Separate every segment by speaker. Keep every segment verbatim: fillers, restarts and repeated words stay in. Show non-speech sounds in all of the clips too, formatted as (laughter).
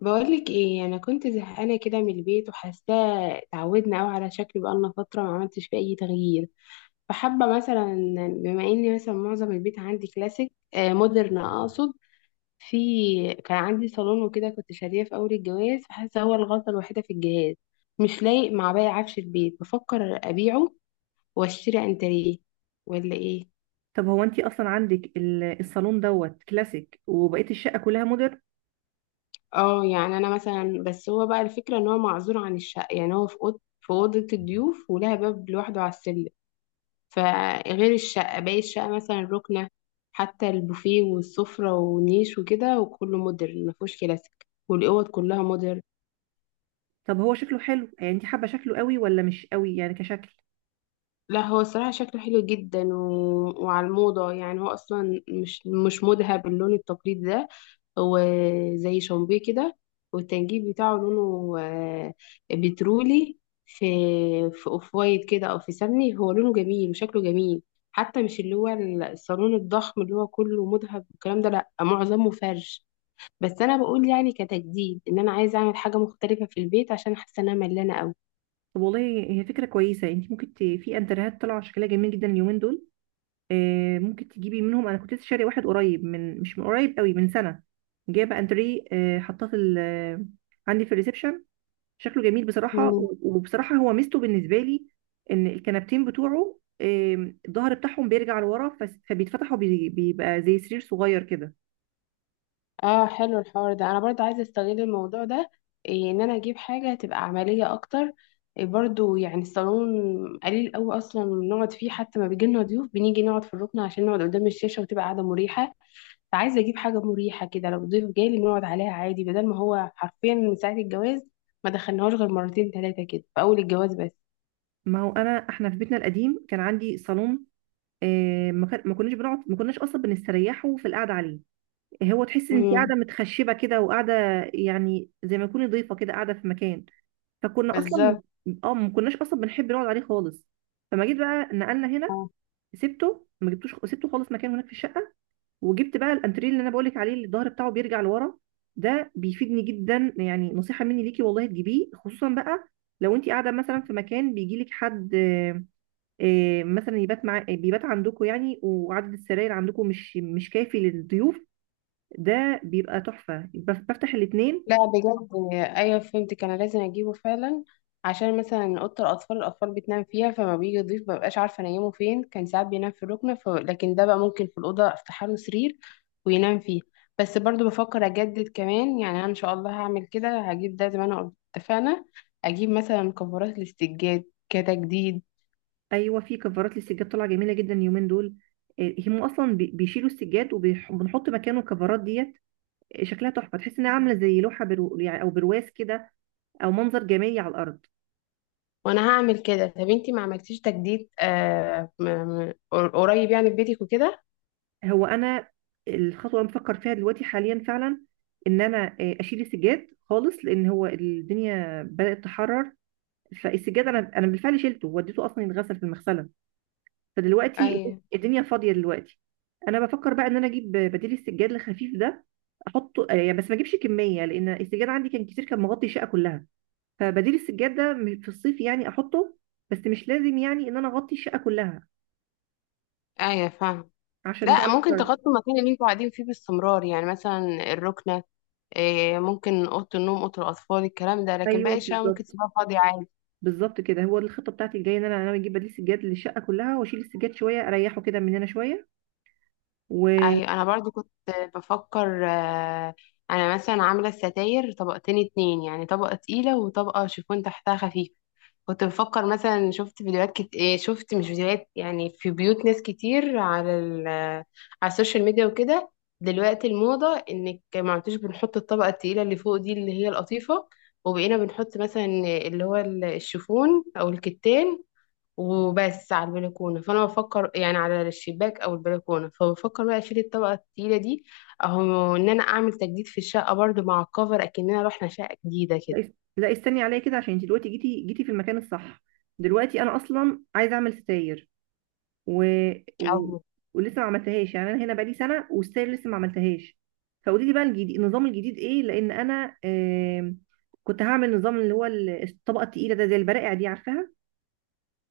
Speaker 1: بقولك ايه، انا كنت زهقانه كده من البيت وحاساه اتعودنا قوي على شكل، بقالنا فتره ما عملتش فيه اي تغيير. فحابه مثلا بما اني مثلا معظم البيت عندي كلاسيك، آه مودرن اقصد. في كان عندي صالون وكده كنت شاريه في اول الجواز، فحاسه هو الغلطه الوحيده في الجهاز، مش لايق مع باقي عفش البيت. بفكر ابيعه واشتري انتريه ولا ايه.
Speaker 2: طب هو انت اصلا عندك ال- الصالون دوت كلاسيك وبقيه الشقه كلها مودرن.
Speaker 1: اه، يعني انا مثلا، بس هو بقى الفكره ان هو معزول عن الشقه، يعني هو في اوضه في اوضه الضيوف، ولها باب لوحده على السلم. فغير الشقة، باقي الشقة مثلا الركنة حتى، البوفيه والسفرة والنيش وكده، وكله مودرن مفهوش كلاسيك. والأوض كلها مودرن.
Speaker 2: طب هو شكله حلو، يعني انت حابه شكله قوي ولا مش قوي يعني كشكل؟
Speaker 1: لا، هو الصراحة شكله حلو جدا و... وعلى الموضة. يعني هو أصلا مش مش مذهب باللون التقليدي ده. هو زي شامبيه كده، والتنجيد بتاعه لونه آه، بترولي. في في اوف وايت كده، أو في سمني. هو لونه جميل وشكله جميل. حتى مش اللي هو الصالون الضخم اللي هو كله مذهب والكلام ده، لأ، معظمه فرش. بس أنا بقول يعني كتجديد، إن أنا عايزة أعمل حاجة مختلفة في البيت عشان حاسة إن أنا ملانة.
Speaker 2: طب والله، هي فكره كويسه، يعني انت ممكن ت... في انترهات طالعه شكلها جميل جدا اليومين دول. آه، ممكن تجيبي منهم. انا كنت لسه شاريه واحد قريب، من، مش من قريب قوي، من سنه. جايبه انتريه، آه حطاه في ال... عندي في الريسبشن. شكله جميل بصراحة،
Speaker 1: أوي.
Speaker 2: و- وبصراحة هو ميزته بالنسبة لي. إن الكنبتين بتوعه آم، الظهر بتاعهم بيرجع لورا، فس- فبيتفتح وبيبقى زي سرير صغير كده.
Speaker 1: اه، حلو الحوار ده، انا برضو عايزه استغل الموضوع ده. إيه، ان انا اجيب حاجه تبقى عمليه اكتر. إيه، برضو يعني الصالون قليل قوي اصلا نقعد فيه. حتى ما بيجي لنا ضيوف، بنيجي نقعد في الركن عشان نقعد قدام الشاشه وتبقى قاعده مريحه. فعايزه اجيب حاجه مريحه كده، لو ضيف جالي نقعد عليها عادي، بدل ما هو حرفيا من ساعه الجواز ما دخلناهوش غير مرتين ثلاثه كده في اول الجواز بس.
Speaker 2: ما هو أنا إحنا في بيتنا القديم كان عندي صالون. آم، ما كان- ما كناش بنقعد، ما كناش أصلا بنستريحه في القعدة عليه. هو تحس إن أنت
Speaker 1: امم.
Speaker 2: قاعدة متخشبة كده وقاعدة، يعني زي ما تكوني ضيفة كده قاعدة في مكان. فكنا أصلا،
Speaker 1: بالظبط.
Speaker 2: اه ما كناش أصلا بنحب نقعد عليه خالص. فما جيت بقى نقلنا هنا، سبته، ما جبتوش، سبته خالص مكان هناك في الشقة. وجبت بقى الانتريه اللي انا بقولك عليه، اللي الظهر بتاعه بيرجع لورا. ده بيفيدني جدا، يعني نصيحه مني ليكي والله تجيبيه، خصوصا بقى لو انت قاعده مثلا في مكان بيجيلك حد آه، آه، مثلا يبات مع آه، بيبات عندكم يعني، وعدد السراير عندكم مش مش كافي للضيوف. ده بيبقى تحفه، بف- بفتح الاثنين.
Speaker 1: لا بجد، ايوه فهمتك، انا لازم اجيبه فعلا. عشان مثلا اوضه الاطفال الاطفال بتنام فيها، فما بيجي يضيف مبقاش عارفه انيمه فين. كان ساعات بينام في الركنه ف... لكن ده بقى ممكن في الاوضه افتح له سرير وينام فيه. بس برضو بفكر اجدد كمان، يعني انا ان شاء الله هعمل كده، هجيب ده زي ما انا قلت اتفقنا. اجيب مثلا كفرات للسجاد كتجديد.
Speaker 2: ايوه، في كفرات للسجاد طالعه جميله جدا اليومين دول. آه، هم اصلا بي- بيشيلوا السجاد وبنحط مكانه الكفرات ديت. آه، شكلها تحفه، تحس انها عامله زي لوحه، برو يعني او برواز كده، او منظر جمالي على الارض.
Speaker 1: وانا هعمل كده. طب انتي ما عملتيش تجديد آه م- م- قريب يعني، في بيتك وكده؟
Speaker 2: هو انا الخطوه اللي بفكر فيها دلوقتي حاليا فعلا، ان انا آه، اشيل السجاد خالص، لان هو الدنيا بدات تحرر. فالسجاد انا انا بالفعل شيلته وديته اصلا يتغسل في المغسله. فدلوقتي
Speaker 1: ايوه،
Speaker 2: الدنيا فاضيه دلوقتي. انا بفكر بقى ان انا اجيب بديل السجاد الخفيف ده، احطه، آه، يعني بس ما اجيبش كميه، لان السجاد عندي كان كتير، كان مغطي الشقه كلها. فبديل السجاد ده م- في الصيف يعني احطه، بس مش لازم يعني ان انا اغطي الشقه كلها
Speaker 1: ايوه، فاهمه.
Speaker 2: عشان بقى
Speaker 1: لا، ممكن
Speaker 2: الحر.
Speaker 1: تغطوا المكان اللي انتوا قاعدين فيه باستمرار، يعني مثلا الركنة، إيه، ممكن أوضة النوم، أوضة الأطفال، الكلام ده، لكن
Speaker 2: ايوه
Speaker 1: باقي الشقة ممكن
Speaker 2: بالظبط،
Speaker 1: تسيبها فاضية عادي.
Speaker 2: بالظبط كده، هو الخطه بتاعتي الجايه ان انا انا اجيب بديل سجاد للشقه كلها واشيل السجاد شويه، اريحه كده من هنا شويه و
Speaker 1: أيوة، أنا برضو كنت بفكر، آه، أنا مثلا عاملة الستاير طبقتين اتنين، يعني طبقة تقيلة وطبقة شيفون تحتها خفيف. كنت بفكر مثلا شفت فيديوهات كت... إيه، شفت مش فيديوهات، يعني في بيوت ناس كتير على ال... على السوشيال ميديا وكده. دلوقتي الموضة انك ما عدتش بنحط الطبقة التقيلة اللي فوق دي، اللي هي القطيفة. وبقينا بنحط مثلا اللي هو ال- الشيفون او الكتان وبس على البلكونة. فانا بفكر يعني على الشباك او البلكونة، فبفكر بقى اشيل الطبقة التقيلة دي اهو، ان انا اعمل تجديد في الشقة برضو مع الكفر، اكننا رحنا شقة جديدة
Speaker 2: لا، لا، استني عليا كده، عشان انت دلوقتي جيتي جيتي في المكان الصح. دلوقتي انا اصلا عايزه اعمل ستاير و...
Speaker 1: كده.
Speaker 2: و... ولسه ما عملتهاش يعني، انا هنا بقالي سنه والستاير لسه ما عملتهاش. فقولي لي بقى الجديد النظام الجديد ايه، لان انا آم، كنت هعمل نظام اللي هو ال- الطبقه التقيله ده زي البرائع دي، عارفاها؟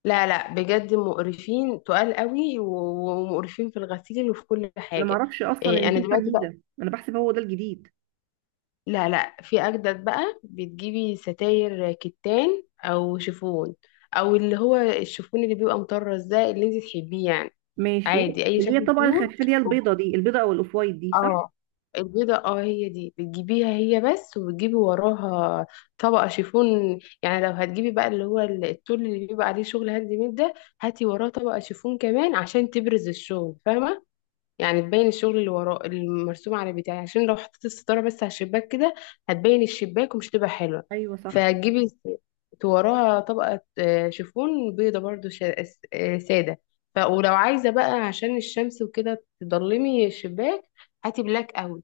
Speaker 1: لا، لا بجد، مقرفين تقال قوي و- ومقرفين في الغسيل وفي كل
Speaker 2: انا ما
Speaker 1: حاجة.
Speaker 2: اعرفش اصلا
Speaker 1: إيه،
Speaker 2: ان
Speaker 1: أنا
Speaker 2: في حاجه
Speaker 1: دلوقتي بقى،
Speaker 2: جديده، انا بحسب هو ده الجديد.
Speaker 1: لا، لا، في أجدد بقى. بتجيبي ستاير كتان أو شيفون، أو اللي هو الشيفون اللي بيبقى مطرز ده، اللي انت تحبيه يعني.
Speaker 2: ماشي.
Speaker 1: عادي، أي
Speaker 2: اللي هي
Speaker 1: شكل
Speaker 2: طبعا
Speaker 1: فيهم.
Speaker 2: الخفيفه دي، البيضه دي، البيضه او الاوف وايت دي، صح؟
Speaker 1: اه، البيضة اه، هي دي بتجيبيها هي بس، وبتجيبي وراها طبقة شيفون. يعني لو هتجيبي بقى اللي هو ال- التول اللي بيبقى عليه شغل هاند ميد ده، هاتي وراه طبقة شيفون كمان عشان تبرز الشغل، فاهمة؟ يعني تبين الشغل اللي وراه المرسوم على بتاعي. عشان لو حطيت الستارة بس على الشباك كده هتبين الشباك ومش تبقى حلوة.
Speaker 2: ايوه صح.
Speaker 1: فهتجيبي ت- وراها طبقة آه، شيفون بيضة برضو شا- آه، س- آه، سادة. ف ولو عايزة بقى عشان الشمس وكده تضلمي الشباك، هاتي بلاك قوي.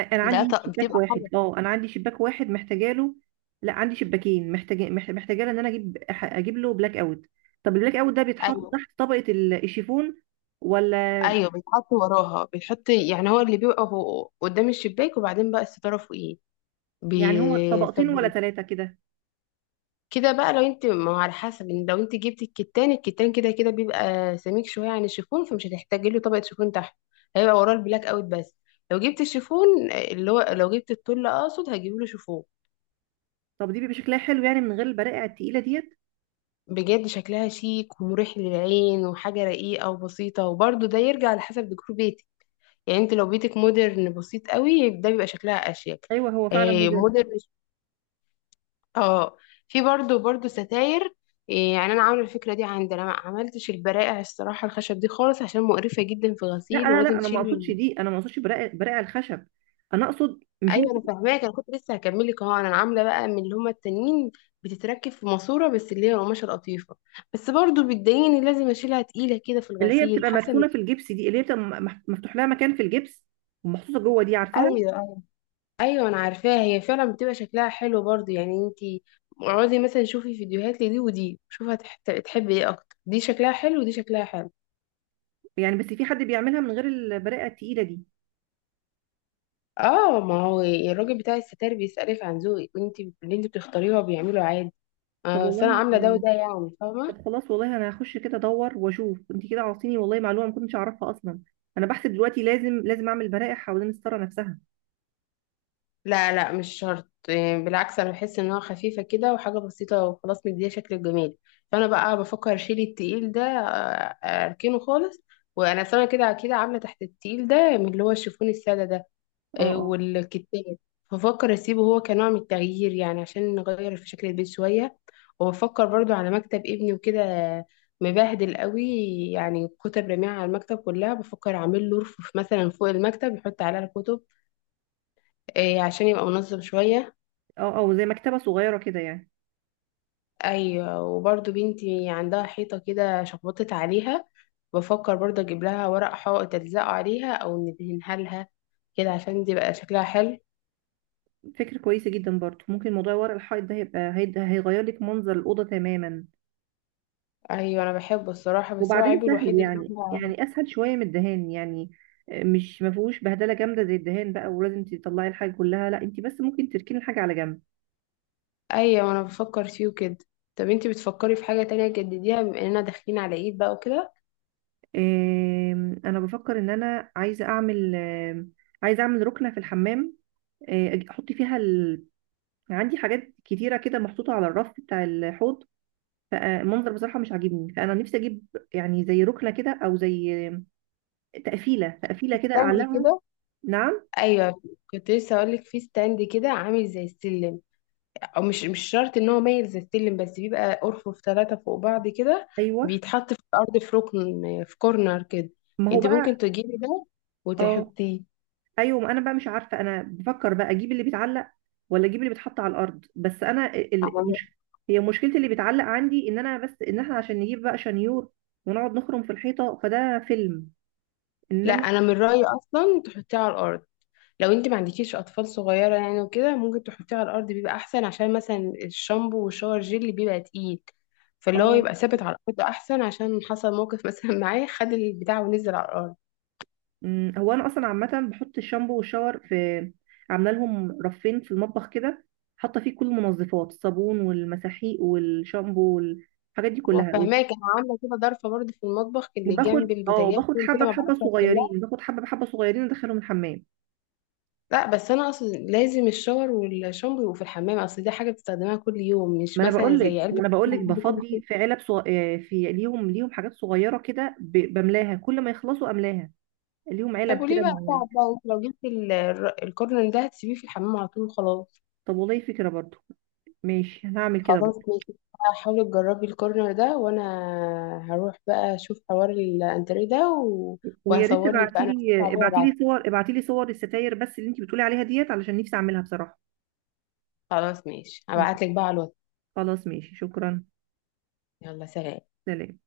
Speaker 2: أ- انا
Speaker 1: ده
Speaker 2: عندي
Speaker 1: ط-
Speaker 2: شباك
Speaker 1: بتبقى حاجة.
Speaker 2: واحد، اه انا عندي شباك واحد محتاجه له. لا، عندي شباكين محتاجه مح- محتاجه له ان انا اجيب أح- اجيب له بلاك اوت. طب البلاك اوت ده بيتحط
Speaker 1: ايوه،
Speaker 2: تحت طبقه ال- الشيفون، ولا؟
Speaker 1: ايوه، بيتحط وراها بيتحط، يعني هو اللي بيبقى فوق- قدام الشباك، وبعدين بقى الستارة فوقيه. بي...
Speaker 2: يعني هو طبقتين ولا ثلاثه كده؟
Speaker 1: كده بقى، لو انت، ما هو على حسب، ان لو انت جبتي الكتان، الكتان كده كده بيبقى سميك شويه عن الشيفون، فمش هتحتاجي له طبقه شيفون تحت. هيبقى وراه البلاك اوت بس. لو جبت الشيفون، آه، اللي هو لو جبت التل اقصد، هجيب له شيفون.
Speaker 2: طب دي بيبقى شكلها حلو يعني، من غير البرائع التقيله ديت؟
Speaker 1: بجد شكلها شيك ومريح للعين، وحاجه رقيقه وبسيطه. وبرده ده يرجع على حسب ديكور بيتك. يعني انت لو بيتك مودرن بسيط قوي، ده بيبقى شكلها اشيك.
Speaker 2: ايوه هو فعلا
Speaker 1: آه،
Speaker 2: موديل.
Speaker 1: مودرن. اه. في برضو برضو ستاير. إيه، يعني انا عامله الفكره دي عندي. انا ما عملتش البرائع الصراحه الخشب دي خالص، عشان مقرفه جدا في
Speaker 2: لا،
Speaker 1: غسيل
Speaker 2: لا، لا،
Speaker 1: ولازم
Speaker 2: انا ما
Speaker 1: تشيل.
Speaker 2: اقصدش دي، انا ما اقصدش برائع، برائع الخشب. انا اقصد، مش
Speaker 1: ايوه، انا فاهماك، انا كنت لسه هكمل لك اهو. انا عامله بقى من اللي هما التانيين، بتتركب في ماسوره بس، اللي هي القماشه القطيفه. بس برضو بتضايقني، لازم اشيلها تقيله كده في
Speaker 2: اللي هي
Speaker 1: الغسيل،
Speaker 2: بتبقى
Speaker 1: حاسه ان.
Speaker 2: مدفونه في الجبس دي، اللي هي بتبقى مح- مفتوح لها مكان في الجبس ومحطوطه جوه دي، عارفاها؟
Speaker 1: ايوه، ايوه، ايوه، انا عارفاها. هي فعلا بتبقى شكلها حلو برضو. يعني انتي اقعدي مثلا شوفي فيديوهات لدي ودي، شوفي هتحبي ايه اكتر، دي شكلها حلو ودي شكلها حلو.
Speaker 2: يعني بس في حد بيعملها من غير البرقه التقيله دي؟
Speaker 1: اه، ما هو الراجل بتاع الستاير بيسألك عن ذوقك، وانت اللي انت بتختاريه هو بيعمله عادي.
Speaker 2: طب
Speaker 1: آه، بس انا
Speaker 2: والله.
Speaker 1: عامله ده وده، يعني فاهمه.
Speaker 2: طب خلاص والله، انا هخش كده ادور واشوف، انت كده عاطيني والله معلومه ما كنتش اعرفها اصلا. انا بحسب دلوقتي لازم لازم اعمل برائح حوالين الستاره نفسها.
Speaker 1: لا، لا، مش شرط. إيه، بالعكس، انا بحس انها خفيفه كده وحاجه بسيطه وخلاص، مديها شكل جميل. فانا بقى بفكر اشيل التقيل ده، آه، اركنه خالص. وانا سنه كده كده عامله تحت التقيل ده من اللي هو الشيفون الساده ده،
Speaker 2: اه،
Speaker 1: آه،
Speaker 2: اه.
Speaker 1: والكتاب. ففكر اسيبه هو كنوع من التغيير، يعني عشان نغير في شكل البيت شويه. وبفكر برضو على مكتب ابني وكده، مبهدل قوي. يعني كتب رميعة على المكتب كلها. بفكر اعمل له رف مثلا فوق المكتب يحط عليها الكتب، آه، عشان يبقى منظم شويه.
Speaker 2: اه، اه، زي مكتبه صغيره كده يعني.
Speaker 1: ايوه. وبرضو بنتي عندها حيطه كده شخبطت عليها. بفكر برضو اجيب لها ورق حائط الزقه عليها او ندهنها لها، كده عشان تبقى شكلها حلو.
Speaker 2: فكره كويسه جدا برضو، ممكن موضوع ورق الحائط ده هيبقى هيد- هيغير لك منظر الاوضه تماما.
Speaker 1: ايوه، انا بحبه الصراحه، بس هو
Speaker 2: وبعدين
Speaker 1: عيبه الوحيد
Speaker 2: سهل،
Speaker 1: ان
Speaker 2: يعني
Speaker 1: هو.
Speaker 2: يعني اسهل شويه من الدهان يعني. آه، مش ما فيهوش بهدله جامده زي الدهان بقى ولازم تطلعي الحاجه كلها، لا انت بس ممكن تركني الحاجه على جنب.
Speaker 1: ايوه، انا بفكر فيه وكده. طب انتي بتفكري في حاجة تانية تجدديها، بما اننا داخلين على عيد بقى وكده؟
Speaker 2: آم، انا بفكر ان انا عايزه اعمل آم، عايزه اعمل ركنه في الحمام. آه، أج- احط فيها ال... عندي حاجات كتيره كده محطوطه على الرف بتاع الحوض. فالمنظر بصراحه مش عاجبني، فانا نفسي اجيب، يعني زي ركنه كده، او زي تقفيله تقفيله
Speaker 1: في
Speaker 2: كده
Speaker 1: ستاند
Speaker 2: اعلقها.
Speaker 1: كده؟
Speaker 2: نعم.
Speaker 1: ايوه، كنت لسه اقول لك في ستاند كده عامل زي السلم، او مش مش شرط ان هو مايل زي السلم، بس بيبقى ارفف ثلاثة فوق بعض كده.
Speaker 2: ايوه،
Speaker 1: بيتحط في الارض في ركن، في كورنر كده.
Speaker 2: ما هو
Speaker 1: انت ممكن
Speaker 2: بقى.
Speaker 1: تجيبي ده
Speaker 2: اه.
Speaker 1: وتحطيه.
Speaker 2: ايوه، ما انا بقى مش عارفه، انا بفكر بقى اجيب اللي بيتعلق ولا اجيب اللي بيتحط على الارض، بس انا ال- ال-
Speaker 1: أنا-
Speaker 2: مش هي مشكلتي، اللي بيتعلق عندي ان انا، بس ان احنا عشان نجيب بقى شنيور ونقعد نخرم في الحيطه فده فيلم،
Speaker 1: لا،
Speaker 2: انما
Speaker 1: انا من رأيي اصلا تحطيه على الارض. لو انت ما عندكيش اطفال صغيره يعني وكده، ممكن تحطيه على الارض، بيبقى احسن. عشان مثلا الشامبو والشاور جيل بيبقى تقيل، فاللي هو
Speaker 2: اه.
Speaker 1: يبقى ثابت على الارض احسن، عشان حصل موقف مثلا (laughs) معاه، خد البتاع ونزل على الارض.
Speaker 2: أمم، هو انا اصلا عامه بحط الشامبو والشاور في، عامله لهم رفين في المطبخ كده، حاطه فيه كل المنظفات، الصابون والمساحيق والشامبو والحاجات دي
Speaker 1: انا
Speaker 2: كلها.
Speaker 1: فاهماك، انا عامله كده ضرفه برضه في المطبخ اللي جنب
Speaker 2: وباخد اه
Speaker 1: البوتاجاز،
Speaker 2: باخد
Speaker 1: كل كده
Speaker 2: حبه
Speaker 1: ما
Speaker 2: بحبه
Speaker 1: بعرفش اغسلها.
Speaker 2: صغيرين باخد حبه بحبه صغيرين ادخلهم الحمام.
Speaker 1: لا، بس انا اقصد لازم الشاور والشامبو يبقوا في الحمام، اصل دي حاجه بتستخدمها كل يوم،
Speaker 2: ما
Speaker 1: مش
Speaker 2: انا
Speaker 1: مثلا
Speaker 2: بقول لك
Speaker 1: زي
Speaker 2: ما
Speaker 1: علبه
Speaker 2: انا بقول لك
Speaker 1: بتجيبي كل
Speaker 2: بفضي
Speaker 1: شويه.
Speaker 2: في علب صغ... آه، في ليهم ليهم حاجات صغيره كده، ب... بملاها كل ما يخلصوا املاها. ليهم
Speaker 1: طب
Speaker 2: علب
Speaker 1: وليه
Speaker 2: كده
Speaker 1: بقى
Speaker 2: معينه.
Speaker 1: صعب، بقى انت لو جبت ال- الكورن ده هتسيبيه في الحمام على طول خلاص.
Speaker 2: طب والله فكره برضو. ماشي، انا هعمل كده
Speaker 1: خلاص،
Speaker 2: برضو.
Speaker 1: ماشي، حاولي تجربي الكورنر ده، وانا هروح بقى اشوف حوار الانتريه ده و...
Speaker 2: ويا ريت
Speaker 1: وهصور لك بقى،
Speaker 2: ابعتي
Speaker 1: انا هشوف عليه
Speaker 2: لي ابعتي
Speaker 1: وابعت.
Speaker 2: لي صور ابعتي لي صور الستاير بس اللي انت بتقولي عليها ديت، علشان نفسي اعملها بصراحه.
Speaker 1: خلاص، ماشي،
Speaker 2: ماشي.
Speaker 1: هبعت لك بقى على الواتس.
Speaker 2: خلاص ماشي، شكرا.
Speaker 1: يلا سلام.
Speaker 2: سلام.